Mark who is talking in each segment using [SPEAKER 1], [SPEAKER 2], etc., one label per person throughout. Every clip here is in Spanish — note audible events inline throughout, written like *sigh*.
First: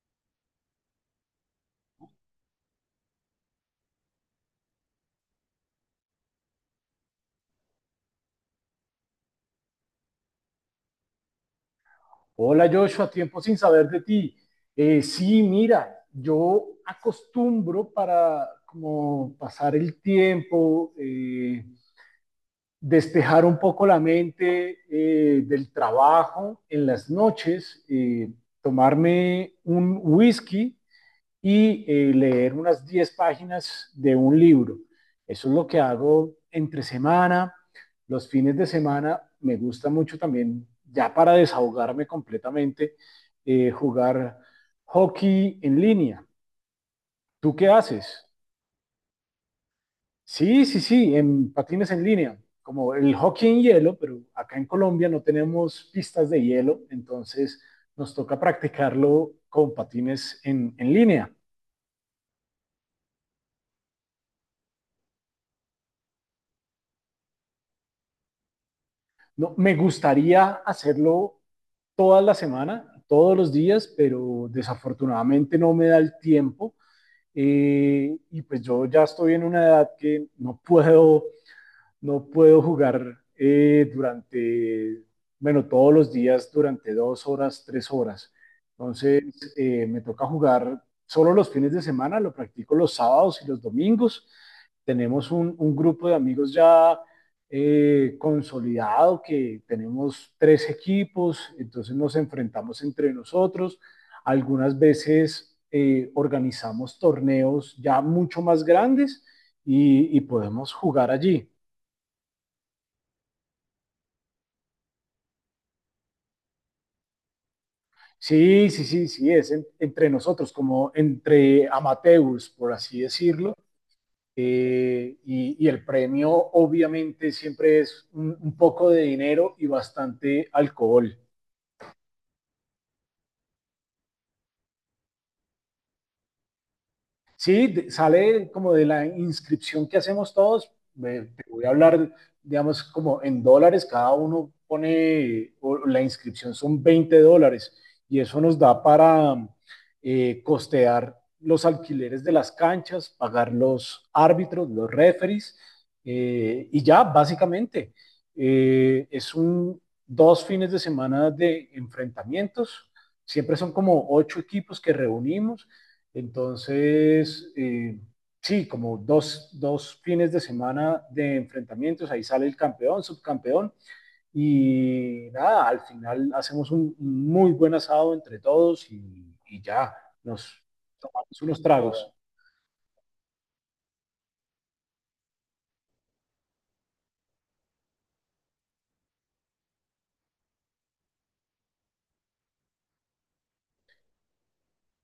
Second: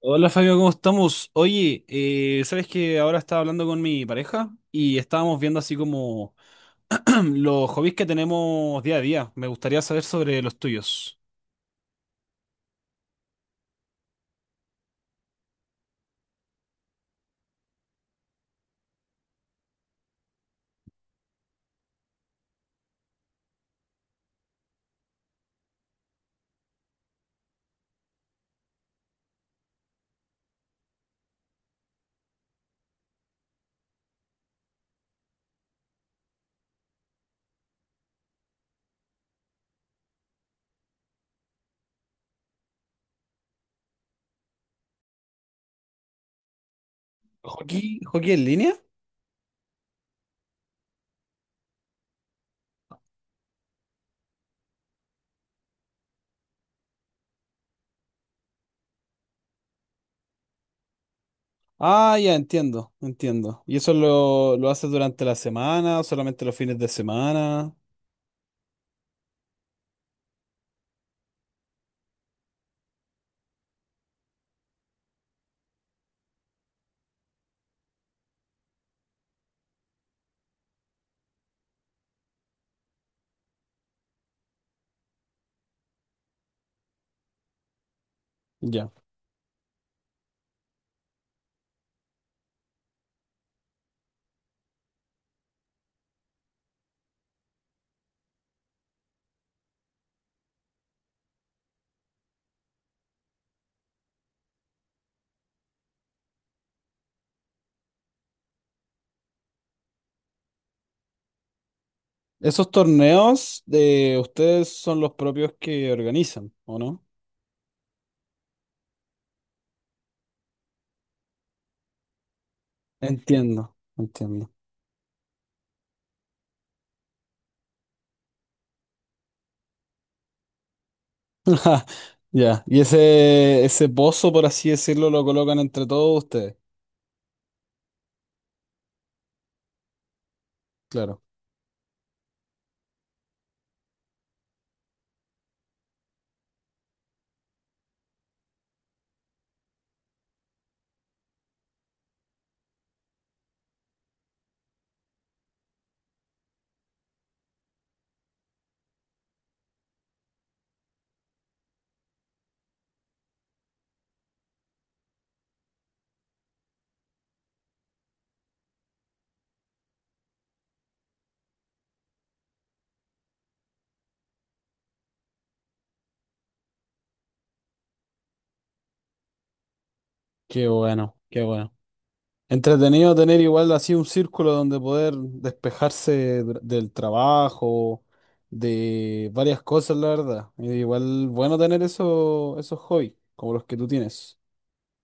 [SPEAKER 1] Hola Fabio, ¿cómo estamos? Oye, ¿sabes que ahora estaba hablando con mi pareja y estábamos viendo así como *clears throat* los hobbies que tenemos día a día? Me gustaría saber sobre los tuyos.
[SPEAKER 2] Hola Joshua, tiempo sin saber de ti. Sí, mira, yo acostumbro para como pasar el tiempo, despejar un poco la mente del trabajo en las noches, tomarme un whisky y leer unas 10 páginas de un libro. Eso es lo que hago entre semana. Los fines de semana me gusta mucho también, ya para desahogarme completamente, jugar hockey en línea. ¿Tú qué
[SPEAKER 1] ¿Hockey?
[SPEAKER 2] haces?
[SPEAKER 1] ¿Hockey en línea?
[SPEAKER 2] Sí, sí, sí, en patines en línea, como el hockey en hielo, pero acá en Colombia no tenemos pistas de hielo, entonces nos toca practicarlo con patines en línea.
[SPEAKER 1] Ah, ya entiendo, entiendo. ¿Y eso lo haces durante la semana, o solamente los fines de semana?
[SPEAKER 2] No, me gustaría hacerlo toda la semana, todos los días, pero desafortunadamente no me da el tiempo. Y pues yo ya estoy en una edad que no puedo jugar durante, bueno, todos los días durante 2 horas, 3 horas.
[SPEAKER 1] Ya.
[SPEAKER 2] Entonces, me toca jugar solo los fines de semana, lo practico los sábados y los domingos. Tenemos un grupo de amigos ya consolidado que tenemos tres equipos, entonces nos enfrentamos entre nosotros. Algunas veces organizamos torneos ya mucho más grandes y podemos jugar allí.
[SPEAKER 1] ¿Esos torneos de ustedes son los propios que organizan, o no?
[SPEAKER 2] Sí, sí, sí, sí, es entre nosotros, como entre amateurs, por así decirlo.
[SPEAKER 1] Entiendo, entiendo.
[SPEAKER 2] Y el premio obviamente siempre es un poco de dinero y bastante alcohol.
[SPEAKER 1] *laughs* Ja, ya. Y ese pozo, por así decirlo, lo colocan entre todos ustedes.
[SPEAKER 2] Sí, sale como de la inscripción que hacemos todos.
[SPEAKER 1] Claro.
[SPEAKER 2] Te voy a hablar, digamos, como en dólares, cada uno pone, o la inscripción son 20 dólares y eso nos da para costear los alquileres de las canchas, pagar los árbitros, los referees y ya, básicamente. Es un 2 fines de semana de enfrentamientos. Siempre son como ocho equipos que reunimos entonces, sí, como fines de semana de enfrentamientos, ahí sale el campeón, subcampeón, y nada, al final hacemos un muy buen asado entre todos y ya, nos
[SPEAKER 1] Qué bueno, qué
[SPEAKER 2] tomamos unos
[SPEAKER 1] bueno.
[SPEAKER 2] tragos.
[SPEAKER 1] Entretenido tener igual así un círculo donde poder despejarse del trabajo, de varias cosas, la verdad. Y igual bueno tener eso, esos hobbies, como los que tú tienes.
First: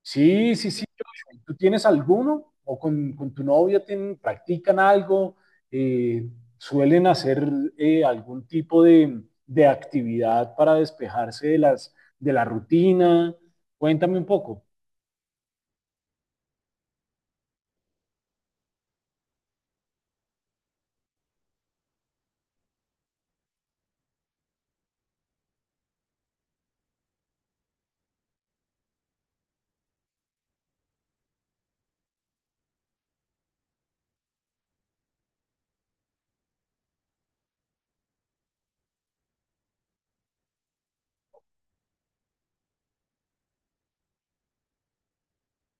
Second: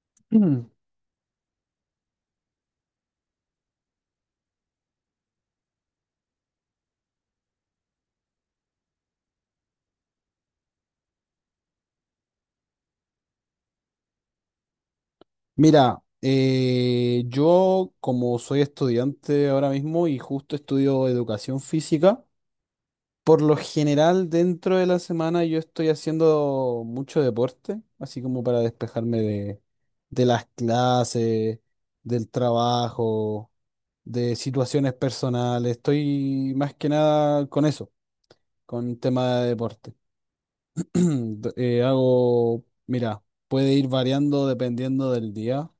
[SPEAKER 2] Sí,
[SPEAKER 1] Mm.
[SPEAKER 2] sí, sí. Joshua. ¿Tú tienes alguno? ¿O con tu novia tienen, practican algo? Eh, ¿Suelen hacer algún tipo de actividad para despejarse de de la rutina? Cuéntame un poco.
[SPEAKER 1] Mira, yo como soy estudiante ahora mismo y justo estudio educación física. Por lo general, dentro de la semana yo estoy haciendo mucho deporte, así como para despejarme de las clases, del trabajo, de situaciones personales. Estoy más que nada con eso, con tema de deporte. *clears throat* Hago, mira, puede ir variando dependiendo del día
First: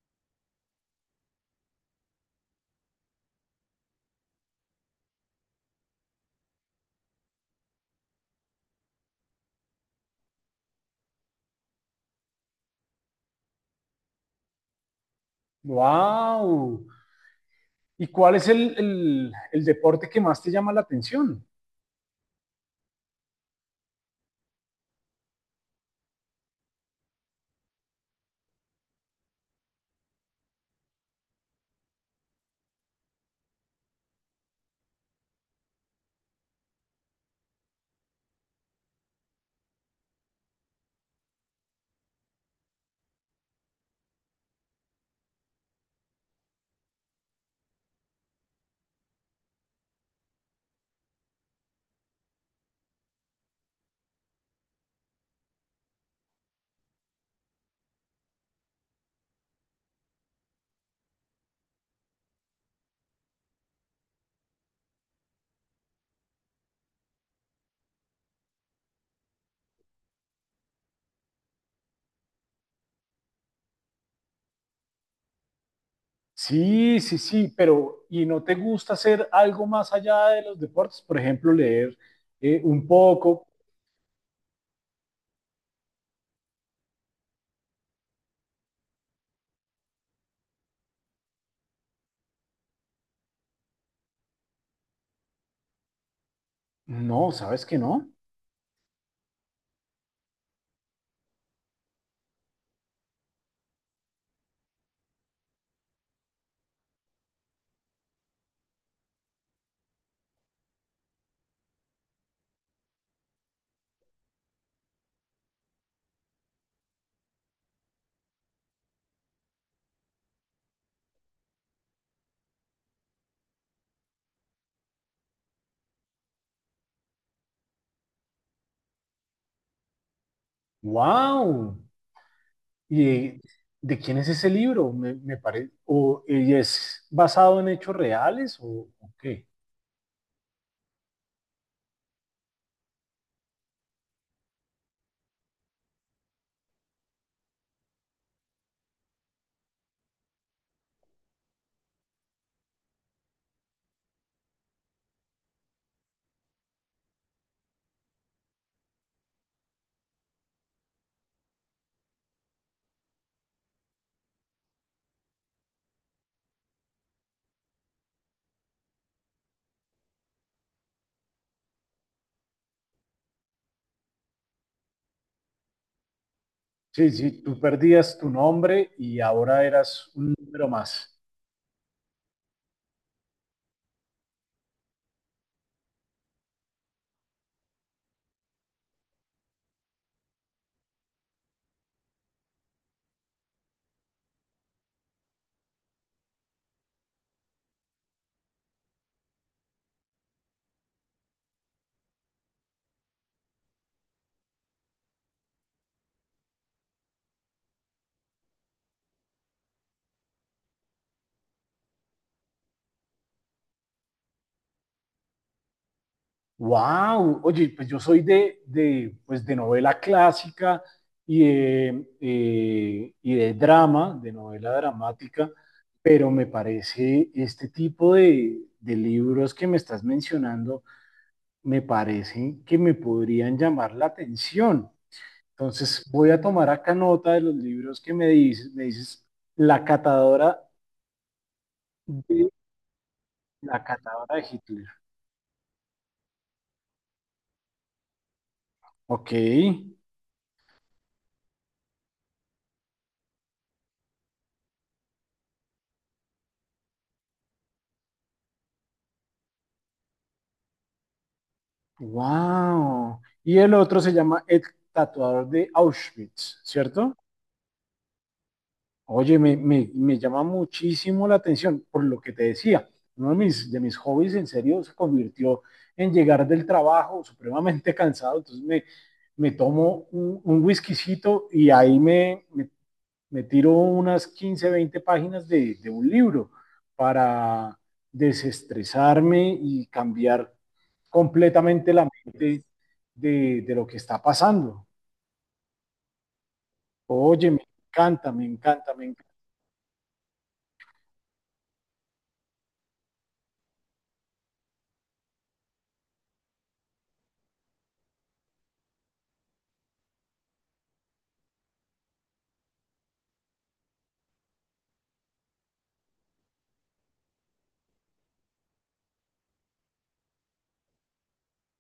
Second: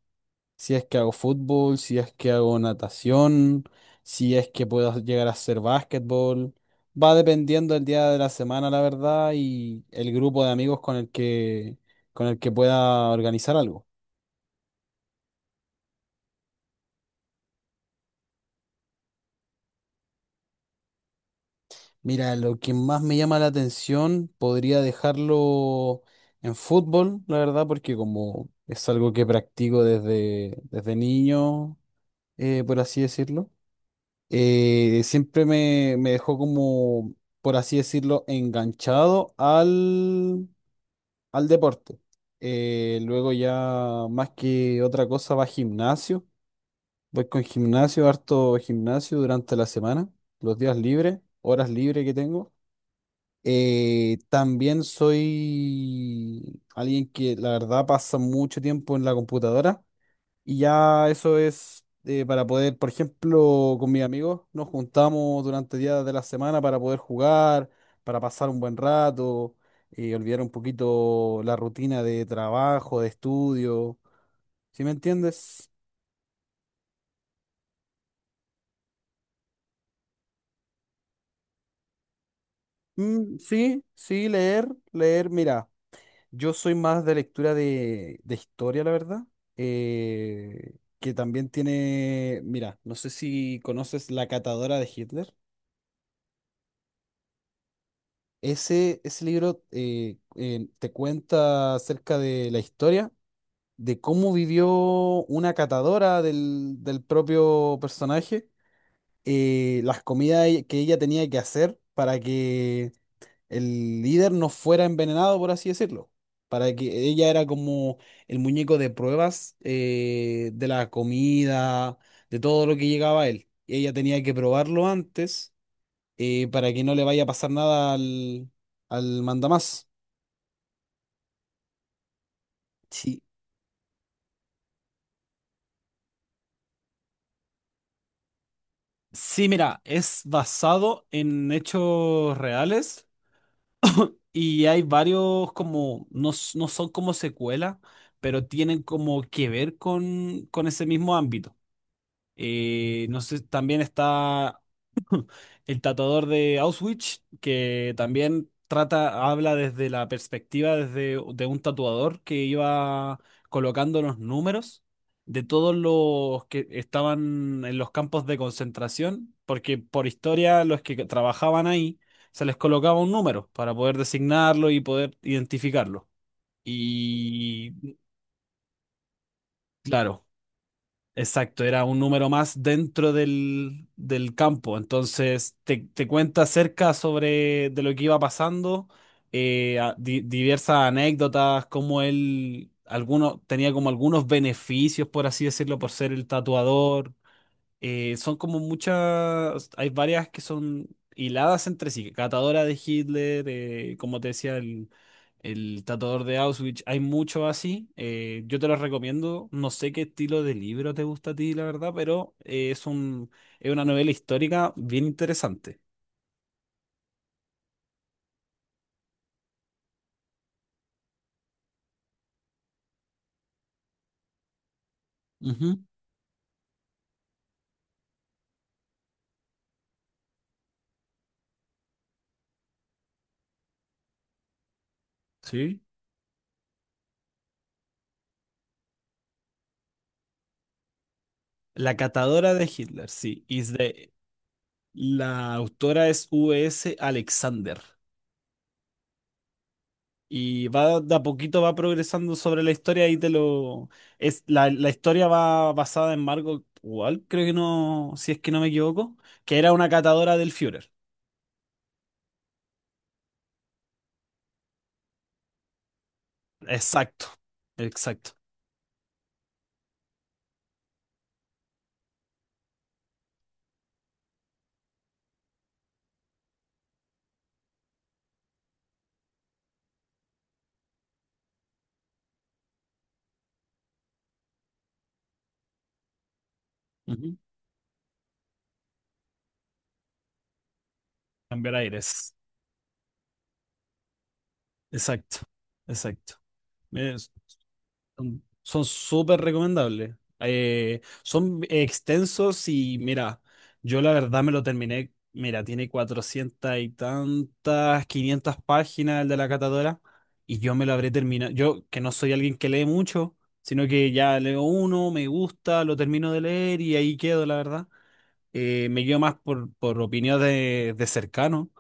[SPEAKER 1] si es que hago fútbol, si es que hago natación, si es que puedo llegar a hacer básquetbol. Va dependiendo el día de la semana, la verdad, y el grupo de amigos con el que pueda organizar algo.
[SPEAKER 2] ¡Wow! ¿Y cuál es el deporte que más te llama la atención?
[SPEAKER 1] Mira, lo que más me llama la atención podría dejarlo en fútbol, la verdad, porque como es algo que practico desde, desde niño, por así decirlo. Siempre me, me dejó como, por así decirlo, enganchado al, al deporte. Luego ya más que otra cosa va gimnasio. Voy con gimnasio, harto gimnasio durante la semana, los días libres, horas libres que tengo. También soy alguien que la verdad pasa mucho tiempo en la computadora. Y ya eso es para poder, por ejemplo, con mis amigos nos juntamos durante días de la semana para poder jugar, para pasar un buen rato, olvidar un poquito la rutina de trabajo, de estudio. ¿Sí me entiendes?
[SPEAKER 2] Sí, sí, sí, pero ¿y no te gusta hacer algo más allá de los deportes? Por ejemplo, leer un
[SPEAKER 1] Mm,
[SPEAKER 2] poco.
[SPEAKER 1] sí, sí, leer, leer. Mira, yo soy más de lectura de historia, la verdad. eh, que también tiene, mira, no sé si conoces La Catadora de Hitler.
[SPEAKER 2] No, ¿sabes que no?
[SPEAKER 1] Ese libro te cuenta acerca de la historia, de cómo vivió una catadora del, del propio personaje, las comidas que ella tenía que hacer para que el líder no fuera envenenado, por así decirlo. Para que ella era como el muñeco de pruebas de la comida, de todo lo que llegaba a él. Y ella tenía que probarlo antes para que no le vaya a pasar nada al, al mandamás.
[SPEAKER 2] ¡Wow!
[SPEAKER 1] Sí.
[SPEAKER 2] ¿Y de quién es ese libro? Me parece, o y es basado en hechos reales o qué?
[SPEAKER 1] Sí, mira, es basado en hechos reales y hay varios como, no, no son como secuela, pero tienen como que ver con ese mismo ámbito. No sé, también está El tatuador de Auschwitz, que también trata, habla desde la perspectiva desde, de un tatuador que iba colocando los números de todos los que estaban en los campos de concentración, porque por historia los que trabajaban ahí se les colocaba un número para poder designarlo y poder identificarlo.
[SPEAKER 2] Sí, sí, tú
[SPEAKER 1] Y
[SPEAKER 2] perdías tu nombre y ahora eras
[SPEAKER 1] claro.
[SPEAKER 2] un número más.
[SPEAKER 1] Exacto, era un número más dentro del, del campo. Entonces te cuenta acerca sobre de lo que iba pasando, diversas anécdotas, como él alguno, tenía como algunos beneficios, por así decirlo, por ser el tatuador. Son como muchas, hay varias que son hiladas entre sí, Catadora de Hitler, como te decía, el tatuador de Auschwitz, hay muchos así, yo te los recomiendo, no sé qué estilo de libro te gusta a ti, la verdad, pero es un, es una novela histórica bien interesante.
[SPEAKER 2] ¡Wow! Oye, pues yo soy pues de novela clásica y de drama, de novela dramática,
[SPEAKER 1] Ujú.
[SPEAKER 2] pero me parece este tipo de libros que me estás mencionando me parece que me podrían llamar la atención.
[SPEAKER 1] Sí.
[SPEAKER 2] Entonces voy a tomar acá nota de los libros que me dices. Me dices La catadora
[SPEAKER 1] La
[SPEAKER 2] de,
[SPEAKER 1] Catadora de Hitler, sí,
[SPEAKER 2] la catadora de Hitler.
[SPEAKER 1] la autora es V.S. Alexander.
[SPEAKER 2] Ok.
[SPEAKER 1] Y va de a poquito va progresando sobre la historia y te lo es la, la historia va basada en Margot Wall, creo que no, si es que no me equivoco, que era una catadora del Führer.
[SPEAKER 2] Wow. Y el otro se llama El tatuador de Auschwitz, ¿cierto?
[SPEAKER 1] Exacto, exacto.
[SPEAKER 2] Oye, me llama muchísimo la atención por lo que te decía. Uno de mis hobbies en serio se convirtió en llegar del trabajo supremamente *laughs* cansado. Entonces me tomo un whiskycito y ahí me tiro unas 15 20 páginas de un libro
[SPEAKER 1] Ujú.
[SPEAKER 2] para desestresarme y cambiar
[SPEAKER 1] Cambiar
[SPEAKER 2] completamente la
[SPEAKER 1] aires.
[SPEAKER 2] mente de lo que está pasando.
[SPEAKER 1] Exacto, exacto. Es-
[SPEAKER 2] Oye, me encanta,
[SPEAKER 1] Son
[SPEAKER 2] me
[SPEAKER 1] son
[SPEAKER 2] encanta. me
[SPEAKER 1] súper recomendables. Son extensos y mira, yo la verdad me lo terminé. Mira, tiene 400 y tantas, 500 páginas el de la catadora y yo me lo habré terminado. Yo, que no soy alguien que lee mucho, sino que ya leo uno, me gusta, lo termino de leer y ahí quedo, la verdad. Me guío más por opinión de cercano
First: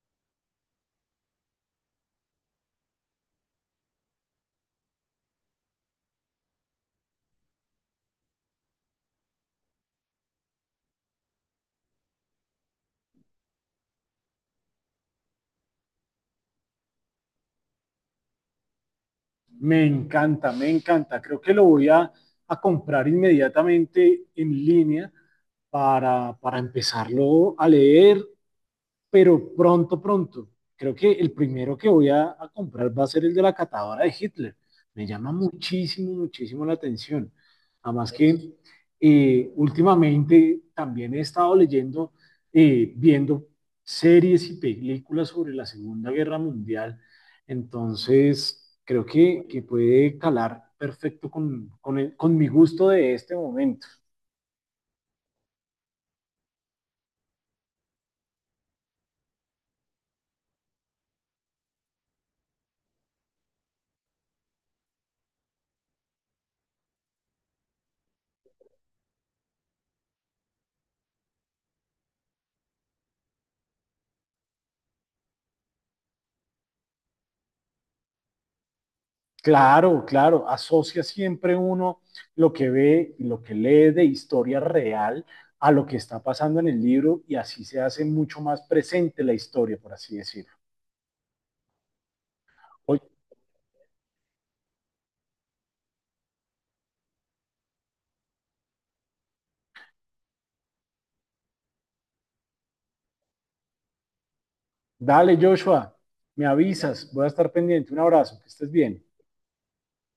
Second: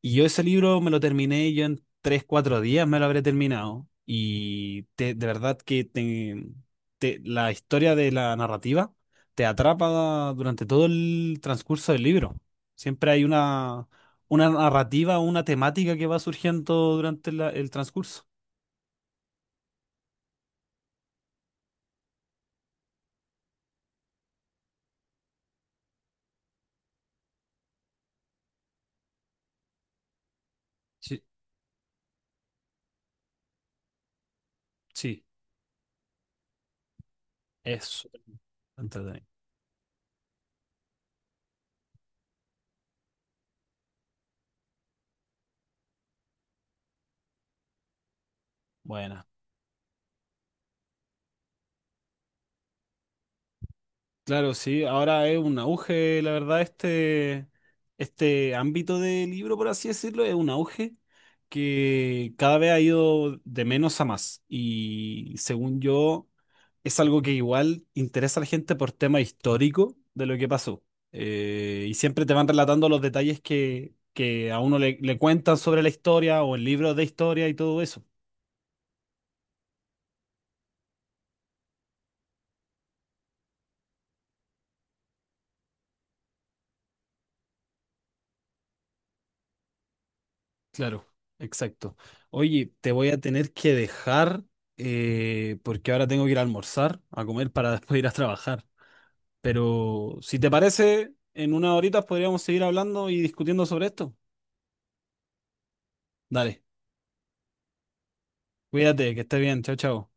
[SPEAKER 1] y yo ese libro me lo terminé, yo en tres, cuatro días me lo habré terminado. Y te- de verdad que te- te- La historia de la narrativa te atrapa durante todo el transcurso del libro. Siempre hay una narrativa, una temática que va surgiendo durante el transcurso.
[SPEAKER 2] Me encanta, me encanta. Creo que lo voy a comprar inmediatamente en línea para empezarlo a leer pero pronto, pronto. Creo que
[SPEAKER 1] Sí,
[SPEAKER 2] el primero que voy a comprar va a ser el de la catadora de Hitler. Me
[SPEAKER 1] sí.
[SPEAKER 2] llama muchísimo, muchísimo la atención.
[SPEAKER 1] Es
[SPEAKER 2] Además
[SPEAKER 1] súper
[SPEAKER 2] que
[SPEAKER 1] entretenido.
[SPEAKER 2] últimamente también he estado leyendo, viendo series y películas sobre la Segunda Guerra Mundial. Entonces, creo
[SPEAKER 1] Buena.
[SPEAKER 2] que puede calar perfecto con con mi gusto de este momento.
[SPEAKER 1] Claro, sí, ahora es un auge, la verdad, este ámbito de libro, por así decirlo, es un auge que cada vez ha ido de menos a más. Y según yo, es algo que igual interesa a la gente por tema histórico de lo que pasó. Y siempre te van relatando los detalles que a uno le, le cuentan sobre la historia o en libros de historia y todo eso.
[SPEAKER 2] Claro, claro, asocia siempre uno lo que ve y lo que lee de historia real a lo que está pasando en el libro y así se hace mucho más presente la historia, por así decirlo.
[SPEAKER 1] Claro, exacto. Oye, te
[SPEAKER 2] Oye,
[SPEAKER 1] voy a tener que dejar porque ahora tengo que ir a almorzar, a comer para *laughs* después ir a trabajar. Pero si te parece, en unas horitas podríamos seguir hablando y discutiendo sobre esto.
[SPEAKER 2] dale, Joshua, me
[SPEAKER 1] Dale,
[SPEAKER 2] avisas, voy a estar pendiente. Un abrazo, que estés bien.
[SPEAKER 1] cuídate, que estés bien. Chao, chao.